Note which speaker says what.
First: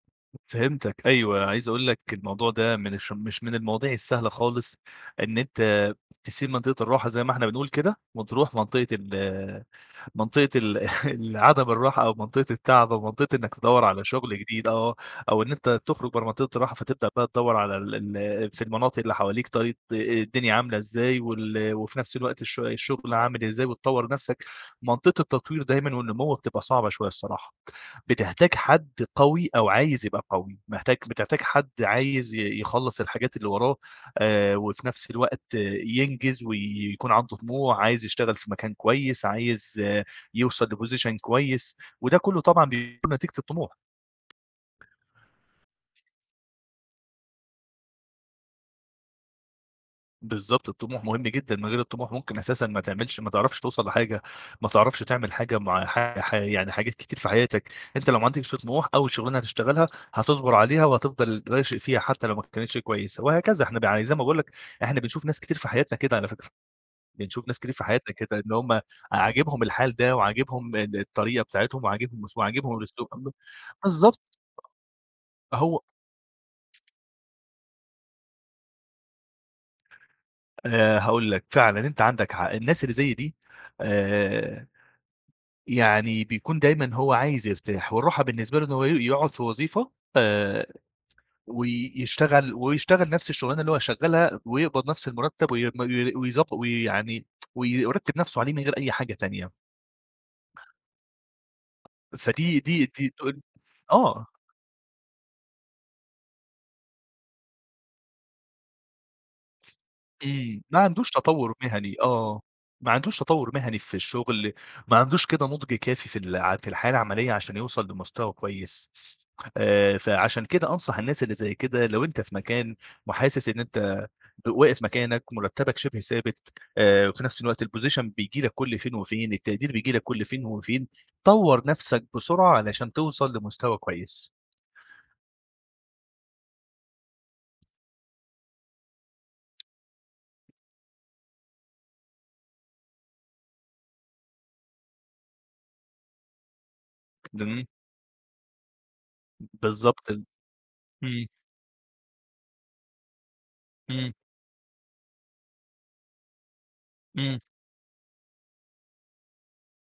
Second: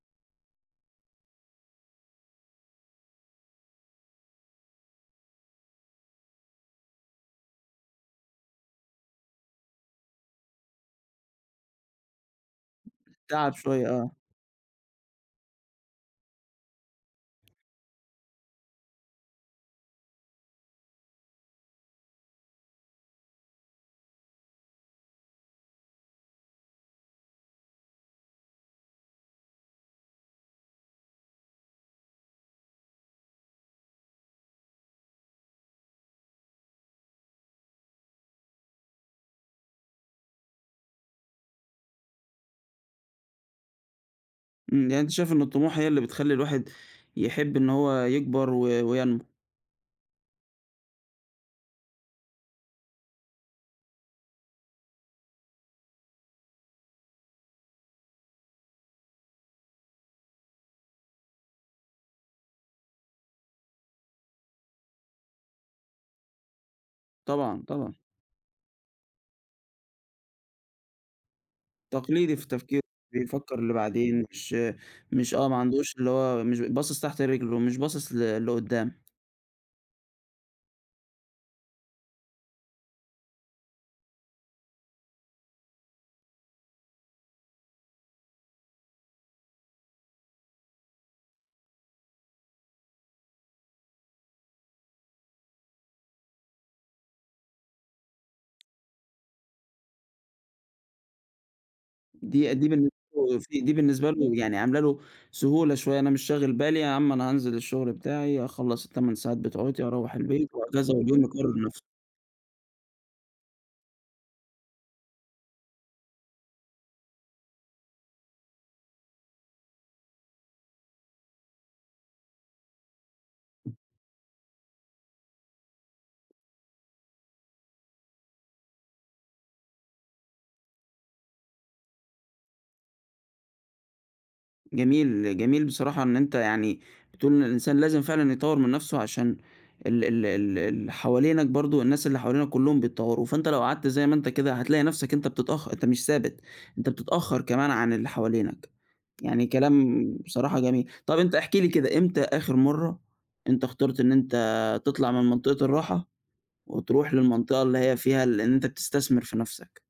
Speaker 1: فهمتك، أيوه، عايز أقول لك الموضوع ده من الش مش من المواضيع السهلة خالص، إن أنت تسيب منطقة الراحة زي ما إحنا بنقول كده، وتروح منطقة ال منطقة ال العدم الراحة أو منطقة التعب أو منطقة
Speaker 2: تعَب
Speaker 1: إنك تدوّر
Speaker 2: شوية
Speaker 1: على
Speaker 2: آه.
Speaker 1: شغل جديد، آه، أو إن أنت تخرج برّه منطقة الراحة فتبدأ بقى تدوّر على ال ال في المناطق اللي حواليك طيب آآ، الدنيا عاملة إزاي، وال وفي نَفس الوقت الش الشغل عامل إزاي، وتطوَّر نَفسك. منطقة التطوير دايمًا والنمو بتبقى صعبة شوية الصراحة. بتحتاج حد قوي أو عايز يبقى قوي. محتاج بتحتاج حد عايز ي يخلّص الحاجات اللي وراه، آآ، وفي نَفس الوقت ينجز ويكون عنده طموح، عايز يشتغل في مكان كويس، عايز يوصل لposition كويس، وده كلّه طبعًا بيكون نتيجة الطموح.
Speaker 2: إمم، يعني أنت شايف إن الطموح هي اللي بتخلي الواحد يحب إن هو يكبر و وينمو.
Speaker 1: بالضبط، الطموح مهم جدًا، من غير الطموح ممكن أساسًا ما تعملش ما تعرفش توصل لحاجة، ما تعرفش تعمل حاجة مع ح ح يعني حاجات كتير في حياتك. أنت لو ما عندكش طموح، أول شغلانة هتشتغلها هتصبر عليها وهتفضل راشق فيها حتى لو ما كانتش كويسة، وهكذا. إحنا بع زي ما باقول لك، إحنا بنشوف ناس كتير في حياتنا كده على فكرة. بنشوف ناس
Speaker 2: طبعًا،
Speaker 1: كتير في
Speaker 2: طبعًا.
Speaker 1: حياتنا كده إن هُم عاجبهم الحال ده، وعاجبهم، إن الطريقة بتاعتهم، وعاجبهم
Speaker 2: تقليدي
Speaker 1: س
Speaker 2: في
Speaker 1: وعاجبهم
Speaker 2: التفكير
Speaker 1: ال [unintelligible]
Speaker 2: بيفكر
Speaker 1: بالضبط.
Speaker 2: لبعدين، مش مش آه ما
Speaker 1: هو
Speaker 2: عندهوش اللي هو مش باصص تحت رجله، مش باصص ل لقدام.
Speaker 1: آآ، هاقول لك، فعلًا أنت عندك حق. الناس اللي زي دي، آآ، يعني بيكون دايمًا هو عايز يرتاح، والراحة بالنسبة له إن هو ي يقعد في وظيفة، آآ، وي يشتغل ويشتغل نَفس الشغلانة اللي هو شغالها، ويقبض نَفس المرتب وي وي ويضبّ وي يعني، ويرتب نَفسه عليه من غير أي حاجة تانية.
Speaker 2: دي
Speaker 1: فدي
Speaker 2: دي
Speaker 1: دي
Speaker 2: بالنسبة
Speaker 1: دي ت
Speaker 2: له [unintelligible] دي بالنسبة
Speaker 1: آه.
Speaker 2: له يعني عاملة له سهولة شوية، أنا مش شاغل بالي، يا عم أنا هانزل الشغل بتاعي، أخلّص ال8 ساعات بتوعوتي وأروّح البيت،
Speaker 1: إمم، ما
Speaker 2: وهكذا،
Speaker 1: عندوش
Speaker 2: واليوم
Speaker 1: تطوُّر
Speaker 2: يكرر نَفسه.
Speaker 1: مهني، آه. ما عندهوش تطوُّر مهني في الشغل، ما عندوش كده نضج كافي في الع في الحياة العملية عشان يوصل لمستوى كويس. آآ، فعشان كده أنصح الناس اللي زي كده، لو أنت في مكان وحاسس إن أنت ب واقف مكانك، مرتبك شِبه ثابت، آآ، وفي نَفس الوقت الposition بييجي لك كُلّ فين وفين، التقدير بييجي لك كُلّ فين وفين، طوَّر نفسك بسرعة علشان توصل لمستوى كويس.
Speaker 2: جميل جميل بصراحة إن أنت يعني بتقول إن الإنسان لازم فعلًا يطوَّر من نَفسه عشان ال ال ال ال حوالينك برضو، الناس اللي حوالينك كلّهم بيتطوروا، فأنت لو قعدت زي ما أنت كده هتلاقي نَفسك أنت بتتأخ أنت مش ثابت، أنت بتتأخر
Speaker 1: إمم.
Speaker 2: كمان عن اللي حوالينك. يعني كلام
Speaker 1: بالضبط
Speaker 2: بصراحة جميل. طب
Speaker 1: إمم.
Speaker 2: أنت احكِ لي كده، إمتى آخر مَرّة أنت اخترت إن
Speaker 1: إمم.
Speaker 2: أنت تطلع من منطقة الراحة، وتروح
Speaker 1: إمم.
Speaker 2: للمنطقة اللي هي فيها ال إن أنت بتستثمر في نَفسك؟